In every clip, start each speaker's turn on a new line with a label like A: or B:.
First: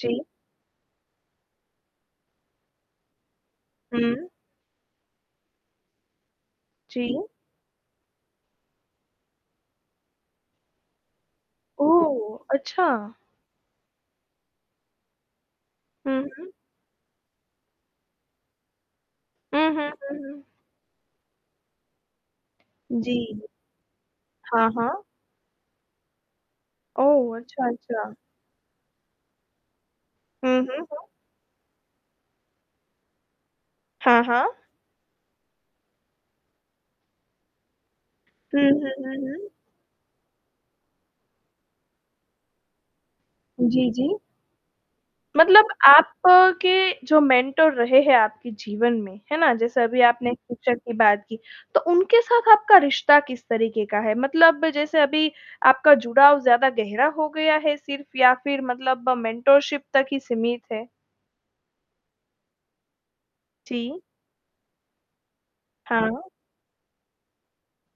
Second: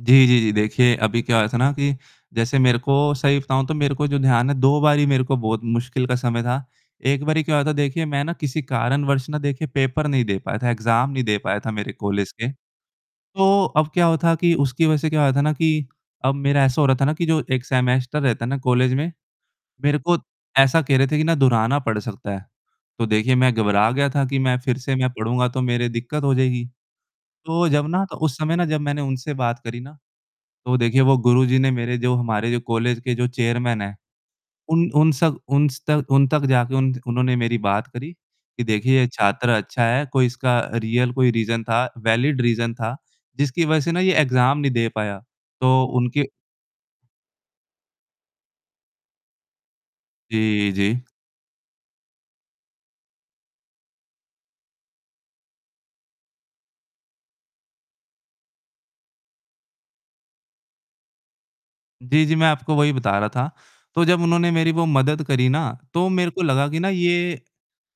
A: जी।
B: जी, जी, देखिए, अभी क्या हुआ था ना कि जैसे मेरे को सही बताऊँ तो मेरे को जो
A: हुँ।
B: ध्यान है, 2 बारी मेरे को बहुत मुश्किल का समय था,
A: जी।
B: एक बारी क्या हुआ था देखिए, मैं ना किसी कारणवश ना देखिए पेपर नहीं दे पाया था, एग्ज़ाम नहीं दे पाया था मेरे कॉलेज
A: ओह!
B: के,
A: अच्छा।
B: तो अब क्या हुआ था कि उसकी वजह से क्या हुआ था ना कि
A: हुँ,
B: अब
A: हुँ।
B: मेरा ऐसा हो रहा था ना कि जो एक सेमेस्टर रहता है ना कॉलेज में,
A: हुँ, हुँ,
B: मेरे को
A: हुँ, हुँ।
B: ऐसा कह रहे थे कि ना दोहराना पड़ सकता है, तो
A: जी,
B: देखिए मैं घबरा गया था कि मैं
A: हाँ,
B: फिर से
A: हाँ।
B: मैं पढ़ूँगा तो मेरे दिक्कत हो जाएगी,
A: ओह! अच्छा,
B: तो जब ना
A: अच्छा।
B: तो उस समय ना जब मैंने उनसे बात करी ना,
A: हुँ,
B: तो
A: हुँ,
B: देखिए
A: हुँ।
B: वो गुरुजी ने मेरे जो हमारे जो कॉलेज के जो चेयरमैन हैं
A: हाँ, हाँ।
B: उन उन सक उन स तक उन तक जाके उन उन्होंने मेरी बात करी
A: हुँ,
B: कि
A: हुँ,
B: देखिए ये
A: हुँ,
B: छात्र
A: हुँ।
B: अच्छा है, कोई इसका रियल कोई रीज़न था, वैलिड रीज़न था जिसकी वजह
A: जी,
B: से ना
A: जी।
B: ये एग्ज़ाम नहीं दे पाया,
A: मतलब
B: तो
A: आप
B: उनके
A: के जो मेंटर रहे हैं आपके जीवन में, है ना? जैसे अभी आपने
B: जी,
A: टीचर की
B: जी।
A: बात की, तो उनके साथ आपका रिश्ता किस तरीक़े का है, मतलब जैसे अभी आपका जुड़ाव ज़्यादा गहरा हो गया है सिर्फ़? या फिर मतलब मेंटोरशिप तक ही सीमित है?
B: जी, जी, मैं आपको वही बता रहा था,
A: जी।
B: तो जब उन्होंने मेरी वो मदद करी ना, तो
A: हाँ।
B: मेरे को लगा कि ना ये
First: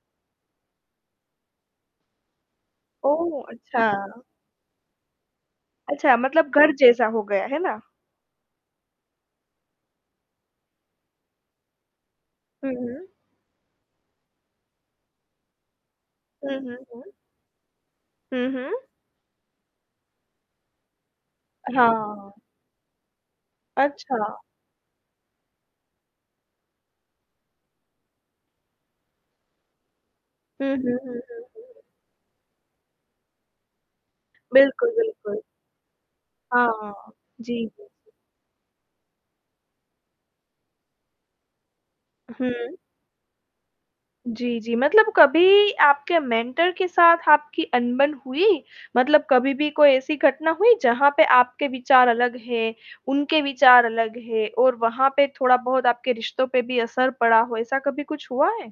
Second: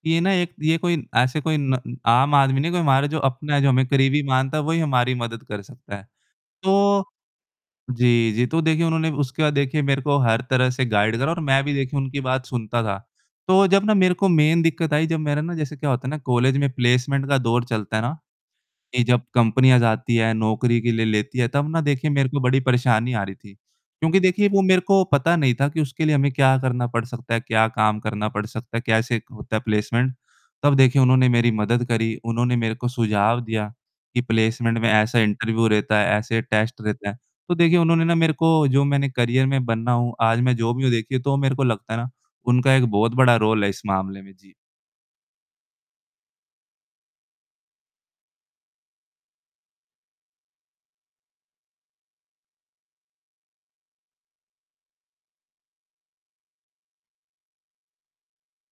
B: ये ना एक ये कोई ऐसे कोई न आम आदमी नहीं है कोई हमारे जो
A: ओह!
B: अपने, जो हमें
A: अच्छा।
B: करीबी मानता है वो ही हमारी मदद कर सकता है
A: अच्छा, मतलब घर
B: तो
A: जैसा हो गया, है ना?
B: जी, जी, तो देखिए उन्होंने उसके बाद देखिए मेरे को हर तरह से गाइड करा और मैं भी देखिए उनकी बात
A: हुँ,
B: सुनता था
A: हुँ।
B: तो जब ना मेरे को मेन दिक्कत आई, जब मेरा ना जैसे क्या होता है ना
A: हुँ,
B: कॉलेज में
A: हुँ, हुँ।
B: प्लेसमेंट का दौर चलता है ना
A: हुँ, हुँ।
B: कि जब कंपनियाँ जाती हैं नौकरी के लिए लेती हैं, तब ना देखिए मेरे को
A: हाँ।
B: बड़ी परेशानी आ रही थी क्योंकि
A: अच्छा।
B: देखिए वो मेरे को पता नहीं था कि उसके लिए हमें क्या करना पड़ सकता है, क्या काम करना पड़ सकता है, कैसे होता है प्लेसमेंट
A: हुँ,
B: तब
A: हुँ,
B: देखिए
A: हुँ, हुँ,
B: उन्होंने मेरी
A: हुँ, हुँ।
B: मदद करी, उन्होंने मेरे को सुझाव दिया कि प्लेसमेंट में
A: बिल्कुल,
B: ऐसा
A: बिल्कुल।
B: इंटरव्यू रहता है, ऐसे टेस्ट रहता
A: हाँ,
B: है, तो
A: जी।
B: देखिए उन्होंने ना मेरे को जो मैंने करियर में बना हूँ, आज मैं जो भी हूँ देखिए तो मेरे को लगता है ना उनका
A: हुँ।
B: एक बहुत बड़ा रोल है इस मामले में, जी।
A: जी, जी, मतलब कभी आपके मेंटर के साथ आपकी अनबन हुई, मतलब कभी भी कोई ऐसी घटना हुई जहाँ पे आपके विचार अलग हैं, उनके विचार अलग हैं और वहाँ पे थोड़ा-बहुत आपके रिश्तों पे भी असर पड़ा हो, ऐसा कभी कुछ हुआ है?